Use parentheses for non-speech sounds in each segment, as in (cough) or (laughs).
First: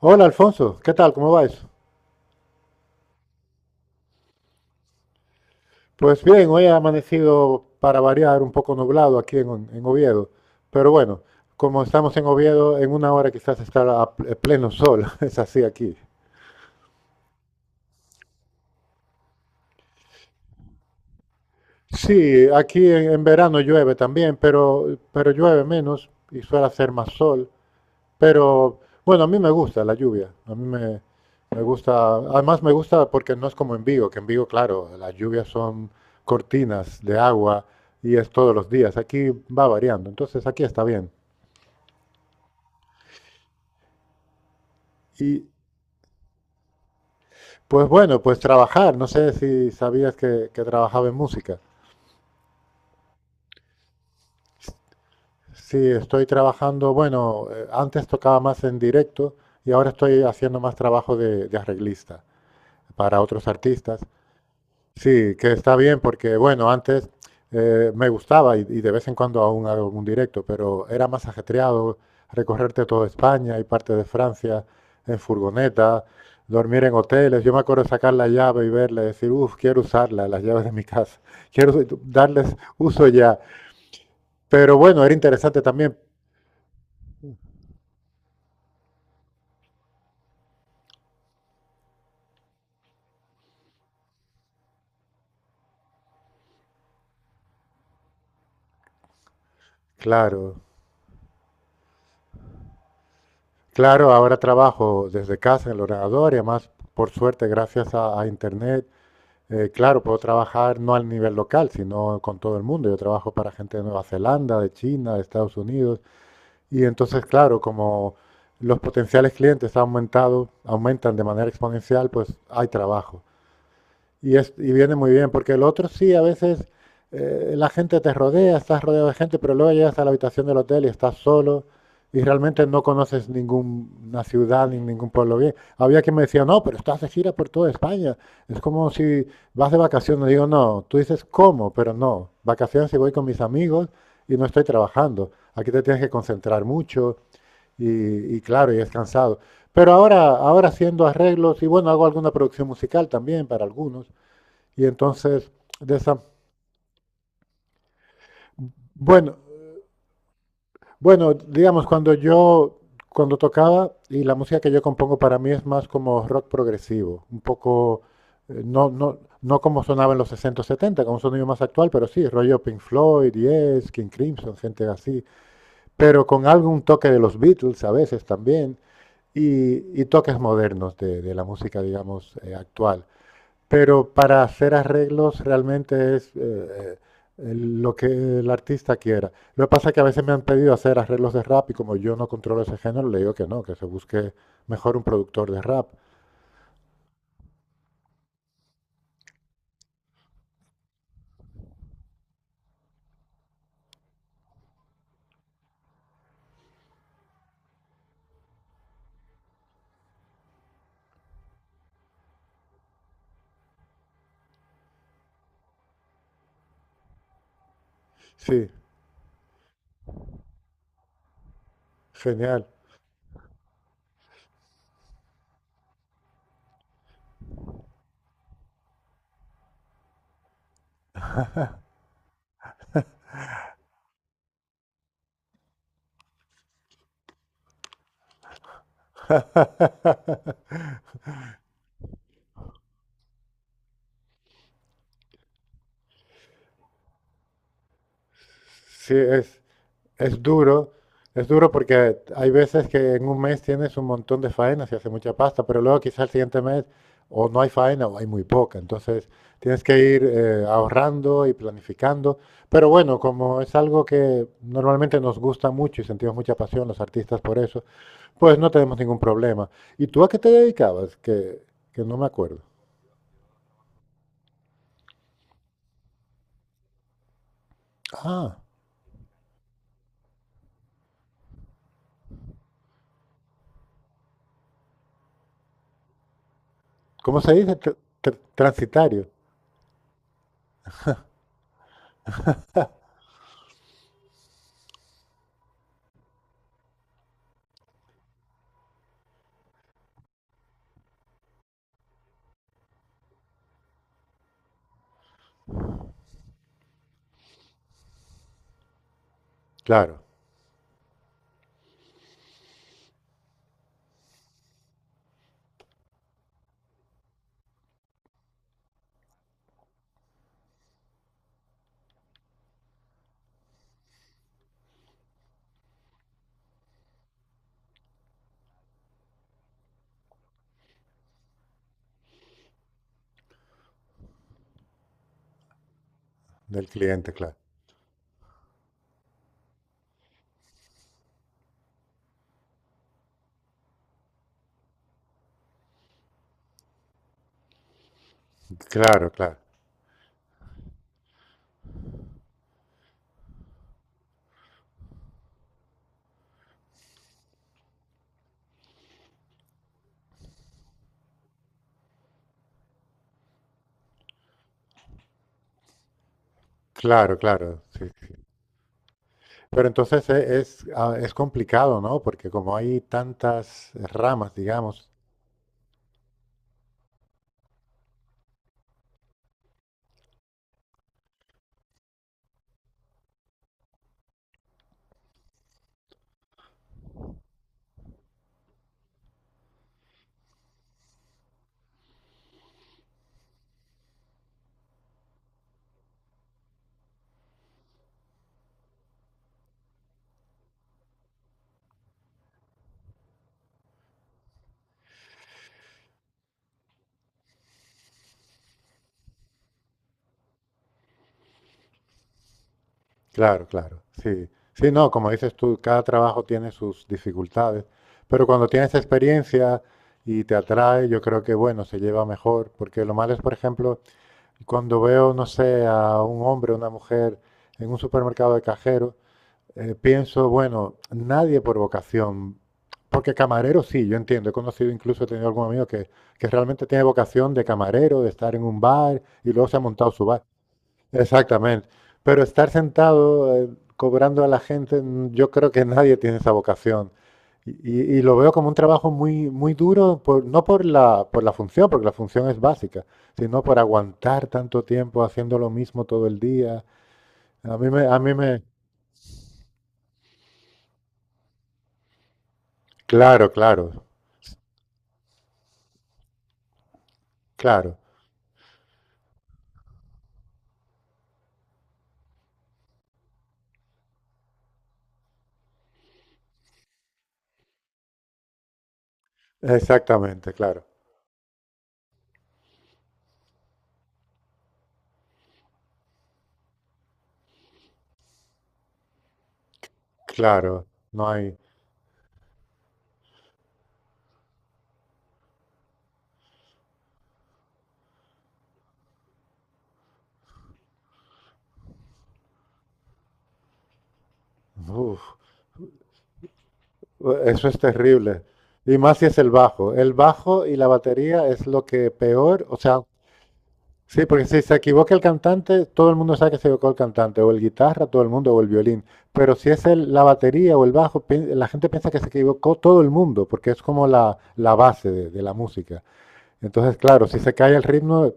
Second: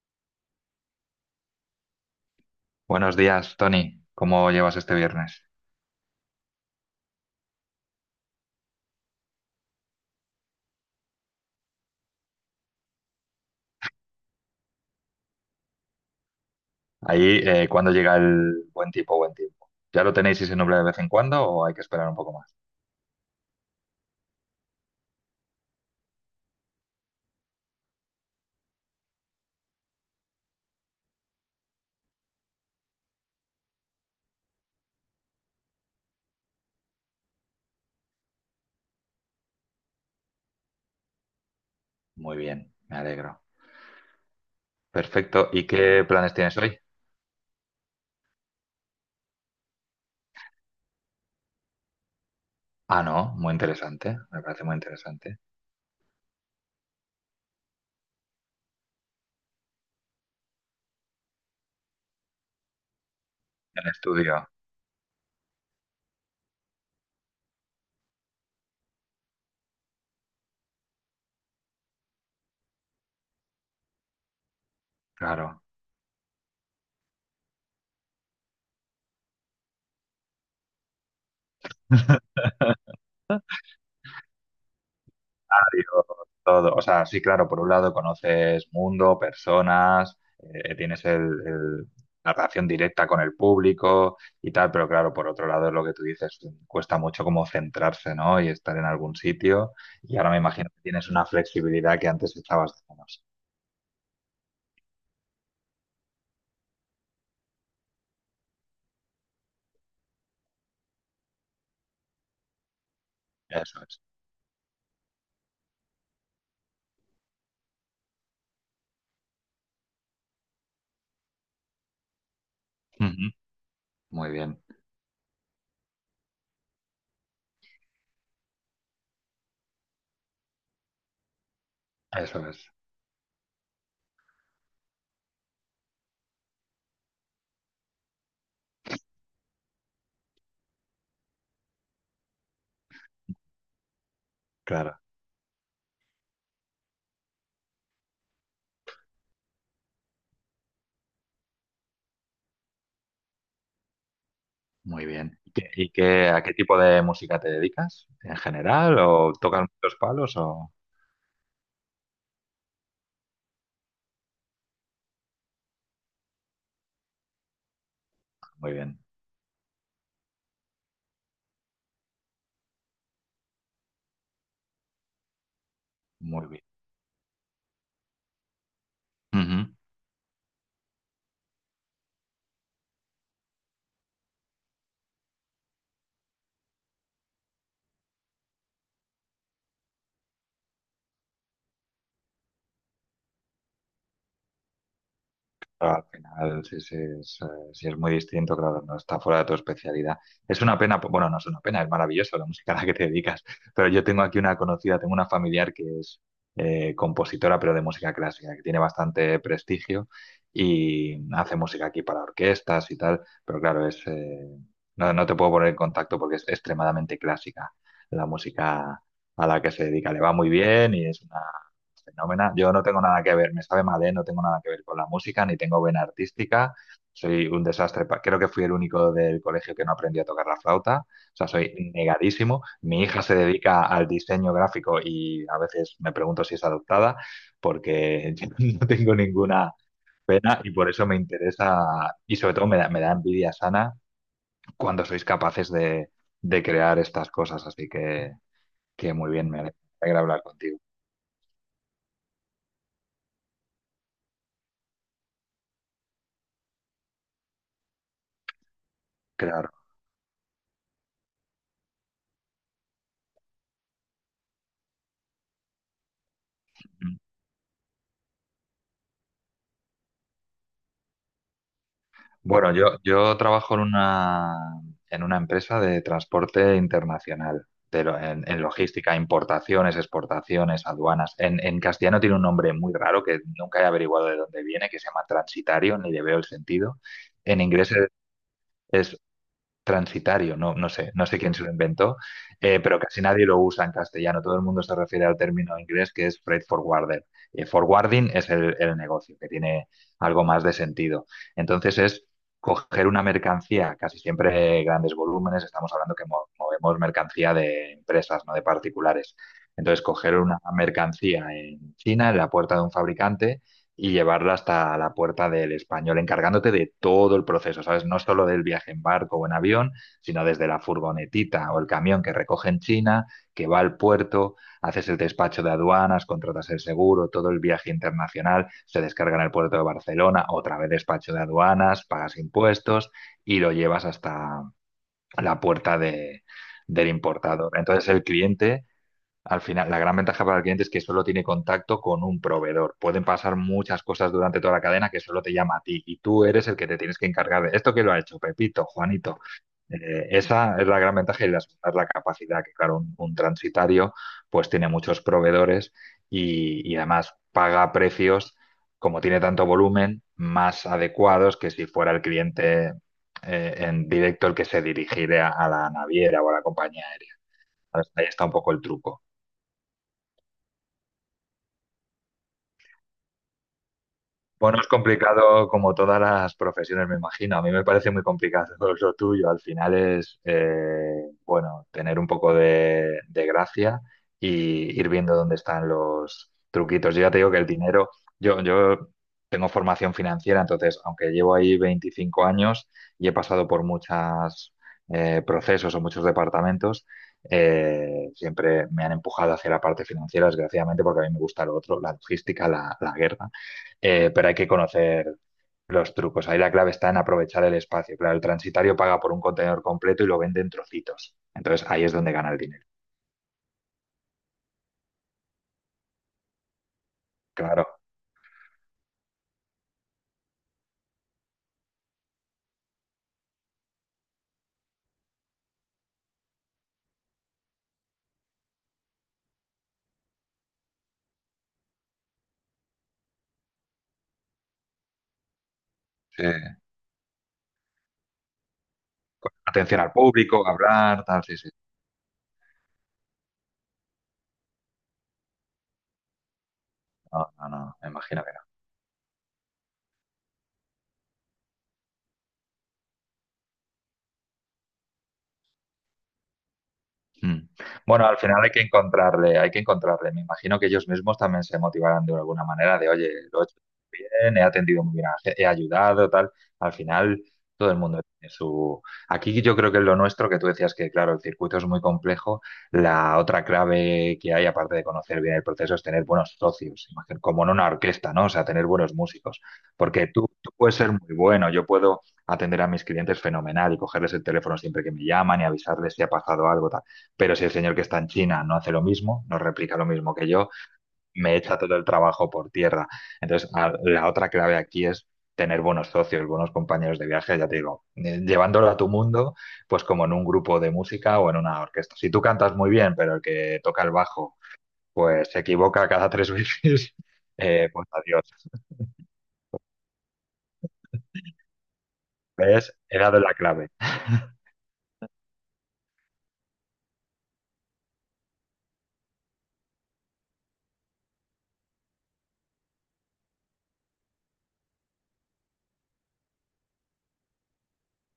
Hola Alfonso, ¿qué tal? ¿Cómo va eso? Buenos días, Tony. ¿Cómo llevas este viernes? Pues bien, hoy ha amanecido para variar un poco nublado aquí en Oviedo, pero bueno, como estamos en Oviedo, en una hora quizás estará a pleno sol, (laughs) es así aquí. Ahí, ¿cuándo llega el buen tiempo? ¿Ya lo tenéis y se nubla de vez en cuando o hay que esperar un poco Sí, más? aquí en verano llueve también, pero llueve menos y suele hacer más sol. Pero bueno, a mí me gusta la lluvia. Me gusta. Además, me gusta porque no es como en Vigo, que en Vigo, claro, las lluvias son cortinas de agua y es todos los días. Aquí va variando. Entonces, aquí está bien. Muy bien, me alegro. Y Perfecto. ¿Y qué planes tienes hoy? pues bueno, pues trabajar. No sé si sabías que trabajaba en música. Ah, no, muy interesante. Me parece muy interesante. Sí, estoy trabajando. Bueno, antes tocaba más en directo y ahora estoy haciendo más trabajo de arreglista para otros El artistas. estudio, Sí, que está bien porque, bueno, antes me gustaba y de vez en cuando aún hago algún directo, pero era más ajetreado recorrerte toda España y parte de Francia en claro. furgoneta, dormir en hoteles. Yo me acuerdo sacar la llave y verla y decir, uff, quiero usarla, las llaves de mi casa, (laughs) darles (laughs) uso ya. Pero bueno, era interesante también, Todo. O sea, sí, claro, por un lado conoces mundo, personas, tienes la relación directa con el público y tal, pero claro, por otro lado es lo que tú dices, cuesta mucho como centrarse, ¿no? Y estar en algún sitio. Y ahora me claro, imagino que tienes una flexibilidad que antes echabas de menos. claro, ahora trabajo desde casa en el ordenador y además, por suerte, gracias a Internet. Claro, puedo trabajar no al nivel local, sino con todo el mundo. Yo trabajo para gente Eso de es. Nueva Zelanda, de China, de Estados Unidos. Y entonces, claro, como los potenciales clientes han aumentado, aumentan de manera exponencial, pues hay trabajo. Ujú. Muy bien, Y viene muy bien, porque el otro sí, a veces la gente te rodea, estás rodeado de gente, pero luego llegas a la habitación del hotel y estás solo y eso realmente es, no conoces ninguna ciudad ni ningún pueblo bien. Había quien me decía, no, pero estás de gira por toda España. Es como si vas de vacaciones. Digo, no, tú dices, ¿cómo? Pero no, vacaciones y voy con mis amigos y no estoy claro. trabajando. Aquí te tienes que concentrar mucho y claro, y es cansado. Pero ahora, ahora haciendo arreglos y bueno, hago alguna producción musical también para algunos. Y Muy bien. entonces, ¿Y qué, de esa, a qué tipo de música te dedicas en general? ¿O bueno, tocas muchos palos? O... bueno, digamos, cuando tocaba, y la música que yo compongo para mí es más como rock progresivo, un poco, Muy bien, no como sonaba en los 60 o 70, como un sonido más actual, pero sí, rollo Pink Floyd, Yes, King Crimson, gente así, pero muy con bien. algún toque de los Beatles a veces también, Ujú. y toques modernos de la música, digamos, actual. Pero para hacer arreglos realmente es eh, lo que el artista quiera. Lo que pasa es que a veces me han pedido hacer arreglos de rap y como yo no controlo ese género, le digo que no, que se busque mejor un productor de rap. Pero al final, sí, sí es muy distinto, claro, no está fuera de tu especialidad. Es una pena, bueno, no es una pena, es maravilloso la música a la que te dedicas, pero yo tengo aquí una conocida, tengo una familiar que es compositora, pero de música clásica, que tiene bastante prestigio y hace música aquí para orquestas y tal, pero claro, es, no, no te puedo poner en contacto porque es extremadamente clásica la Sí, música a la que se dedica, le va muy bien y es una fenómena. genial. Yo no tengo nada que ver, me sabe mal, ¿eh? No tengo nada que ver con la música, ni tengo vena artística. Soy un desastre. Creo que fui el único del colegio que no aprendió a tocar la flauta. O sea, soy negadísimo. Mi hija se dedica al diseño gráfico y a veces me pregunto si es adoptada, porque (laughs) yo no tengo ninguna pena (laughs) y por eso me interesa y sobre todo me da envidia sana cuando sois capaces de crear estas cosas. Así que Sí, muy bien, es, me alegra Es hablar contigo. duro, es duro porque hay veces que en un mes tienes un montón de faenas y hace mucha pasta, pero luego quizás el siguiente mes o no hay faena o hay muy poca. Entonces Claro. tienes que ir ahorrando y planificando. Pero bueno, como es algo que normalmente nos gusta mucho y sentimos mucha pasión los artistas por eso, pues no tenemos ningún problema. ¿Y tú a qué te dedicabas? Que no me acuerdo. Bueno, yo trabajo en una empresa de transporte internacional, pero Ah, en logística, importaciones, exportaciones, aduanas. En castellano tiene un nombre muy raro que nunca he averiguado de dónde viene, que se llama transitario, ni le veo el sentido. ¿cómo se En dice? inglés es, Transitario. transitario, no, no sé, no sé quién se lo inventó, pero casi nadie lo usa en castellano. Todo el mundo se refiere al término inglés que es freight forwarder. Forwarding es el negocio, que tiene algo más de sentido. Entonces es coger una mercancía, casi siempre grandes volúmenes, estamos hablando que movemos mercancía de empresas, no de particulares. Entonces, Claro, coger una mercancía en China, en la puerta de un fabricante, y llevarla hasta la puerta del español, encargándote de todo el proceso, ¿sabes? No solo del viaje en barco o en avión, sino desde la furgonetita o el camión que recoge en China, que va al puerto, haces el despacho de aduanas, contratas el seguro, todo el viaje internacional, se descarga en el puerto de Barcelona, otra vez despacho de aduanas, pagas impuestos y lo llevas hasta la puerta de, del del cliente, claro. importador. Entonces el cliente al final, la gran ventaja para el cliente es que solo tiene contacto con un proveedor. Pueden pasar muchas cosas durante toda la cadena que solo te llama a ti y tú eres el que te tienes que encargar de esto que lo ha hecho Pepito, Claro, Juanito. claro. Esa es la gran ventaja y la segunda es la capacidad, que claro, un transitario pues tiene muchos proveedores y además paga precios, como tiene tanto volumen, más adecuados que si fuera el cliente en directo el que se dirigiera a la naviera o a la compañía aérea. Claro, claro, sí, Ahí sí. está un poco el truco. Pero entonces es, ah, es complicado, ¿no? Porque como hay tantas ramas, Bueno, es digamos. complicado como todas las profesiones, me imagino. A mí me parece muy complicado (laughs) lo tuyo. Al final es, bueno, tener un poco de gracia y ir viendo dónde están los truquitos. Yo ya te digo que el dinero, yo tengo formación financiera, entonces, aunque llevo ahí 25 años y he pasado por muchos procesos o muchos departamentos, siempre me han empujado hacia la parte financiera, desgraciadamente, porque a mí me gusta lo otro, la logística, la guerra pero hay que conocer los trucos. Ahí la clave está en aprovechar el espacio. Claro, el transitario paga por un contenedor completo y lo vende en trocitos. Entonces ahí es donde gana el dinero. Claro, claro, sí. Sí, no, como dices tú, cada trabajo tiene sus dificultades, Claro, pero cuando tienes experiencia y te atrae, yo creo que, bueno, se lleva mejor, porque lo malo es, por ejemplo, cuando veo, no sé, a un hombre o una mujer en un supermercado de cajero, pienso, bueno, nadie por vocación, porque camarero sí, yo entiendo, he conocido incluso, he tenido algún amigo sí. que realmente tiene vocación de camarero, de estar en un bar Con y luego se ha atención montado al su bar. público, hablar, tal, sí, sí. Exactamente. Pero estar sentado cobrando a la gente, mm, yo creo que nadie tiene esa vocación. No, no, Y, no, me y lo imagino. veo como un trabajo muy, muy duro, no por la, por la función, porque la función es básica, sino por aguantar tanto tiempo haciendo lo mismo todo el día. Mm. A mí me, a Bueno, mí al me, final hay que encontrarle, hay que encontrarle. Me imagino que ellos mismos también se motivarán de alguna manera de, oye, claro, lo he hecho claro. bien, he atendido muy bien, a he ayudado, tal. Al final, todo el Claro, mundo tiene su... Aquí yo creo que es lo nuestro, que tú decías que, claro, el circuito es muy complejo. La otra clave que hay, aparte de conocer bien el proceso, es tener buenos socios, imagino, como en una orquesta, ¿no? O sea, tener buenos músicos. Porque tú, exactamente, tú claro, puedes ser muy bueno, yo puedo atender a mis clientes fenomenal y cogerles el teléfono siempre que me llaman y avisarles si ha pasado algo, pero si el señor que está en China no hace lo mismo, no replica lo mismo que yo, claro, no me hay, echa todo el trabajo por tierra. Entonces, la otra clave aquí es tener buenos socios, buenos compañeros de viaje, ya te digo, llevándolo a tu mundo, pues como en un grupo de música o en una orquesta. Si tú cantas muy bien, pero el que toca el bajo, uf, pues se equivoca cada tres (laughs) veces, eso es pues terrible. adiós. Y más si es el bajo. El bajo y la batería es lo que peor, o ¿Ves? sea, He dado la clave. sí, porque si se equivoca el cantante, todo el mundo sabe que se equivocó el cantante, o el guitarra, todo el mundo, o el violín. Pero si es la batería o el bajo, la gente piensa que se equivocó todo el mundo, porque es como la base de la música. Entonces, claro, si se cae el ritmo,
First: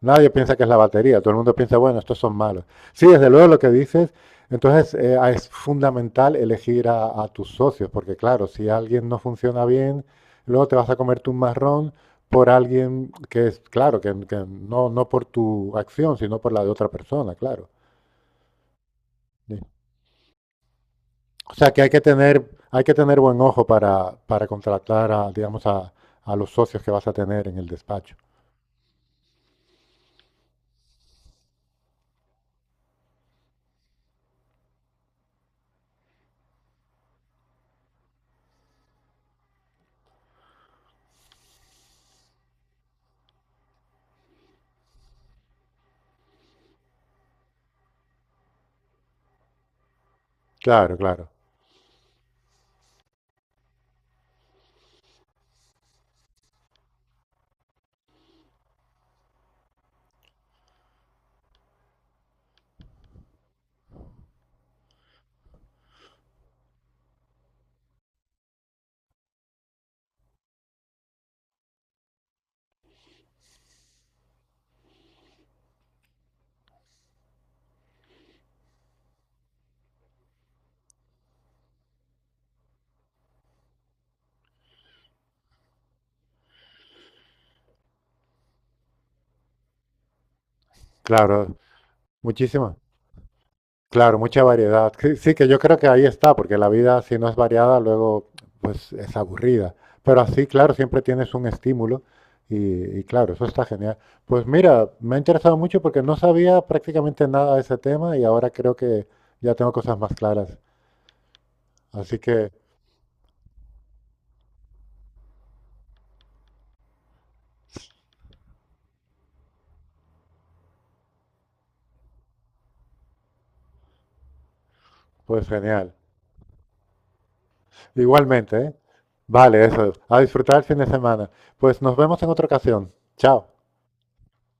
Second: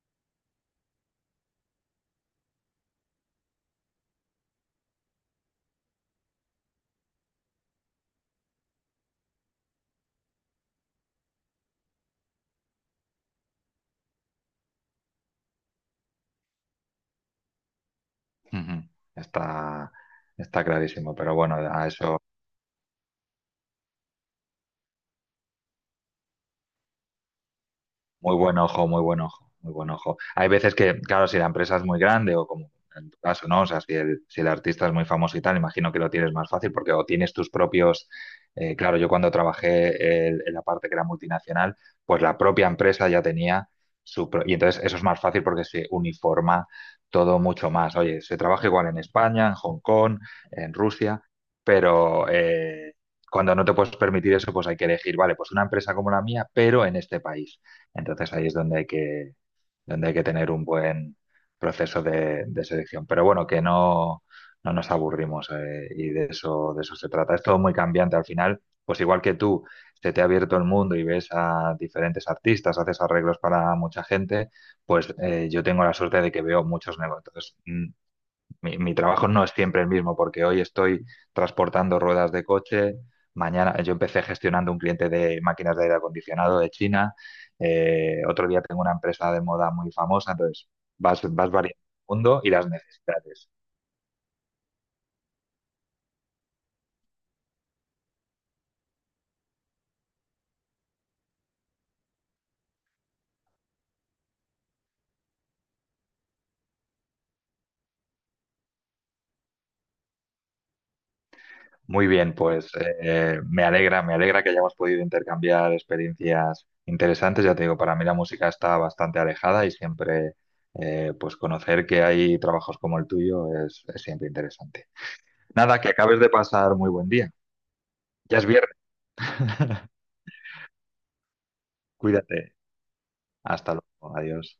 nadie piensa que es la batería, todo el mundo piensa, bueno, estos son malos. Sí, desde luego lo que dices, entonces es fundamental elegir tus socios, porque claro, si alguien no funciona bien, luego te vas a comerte un marrón por alguien que es, claro, que no, no por tu acción, sino por la de otra persona, claro. Ujú. Sí. Está, está clarísimo, pero O bueno, sea que a eso. Hay que tener buen ojo para contratar a, digamos, a los socios que vas a tener en el despacho. Muy buen ojo, muy buen ojo, muy buen ojo. Hay veces que, claro, si la empresa es muy grande o como en tu caso, ¿no? O sea, si el, si el artista es muy famoso y tal, imagino que lo tienes más fácil porque o tienes tus propios... claro, yo cuando trabajé en la parte que era multinacional, pues la propia empresa ya tenía su... Y entonces eso es más fácil porque se uniforma todo mucho más. Oye, se trabaja igual en España, en Hong Kong, en Claro, Rusia, claro, pero... cuando no te puedes permitir eso, pues hay que elegir, vale, pues una empresa como la mía, pero en este país. Entonces ahí es donde hay que tener un buen proceso de selección. Pero bueno, que no, no nos aburrimos y de eso se trata. Es todo muy cambiante al final, pues igual que tú, se te ha abierto el mundo y ves a diferentes artistas, haces arreglos para mucha gente, pues yo tengo la suerte de que veo muchos negocios. Entonces, mi, mi trabajo no es siempre el mismo, porque hoy estoy transportando ruedas de coche, mañana yo empecé gestionando un cliente de máquinas de aire acondicionado de China, otro día tengo una empresa de moda muy famosa, entonces vas, vas claro. variando el mundo y las Muchísimas. necesidades. Claro, mucha variedad. Sí, sí, que yo creo que ahí está, porque la vida si no es variada, luego pues es aburrida. Pero así, claro, siempre tienes un estímulo y claro, eso está genial. Pues mira, me ha interesado mucho porque no sabía prácticamente nada de ese tema y ahora creo que ya tengo cosas más claras. Muy Así bien, que, pues me alegra que hayamos podido intercambiar experiencias interesantes. Ya te digo, para mí la música está bastante alejada y siempre, pues conocer que hay trabajos como el tuyo es siempre interesante. pues Nada, que genial. acabes de pasar muy buen día. Ya es Igualmente, ¿eh? viernes. Vale, (laughs) eso. A disfrutar el fin de semana. Pues nos vemos en otra Cuídate. ocasión. Chao. Hasta luego. Adiós.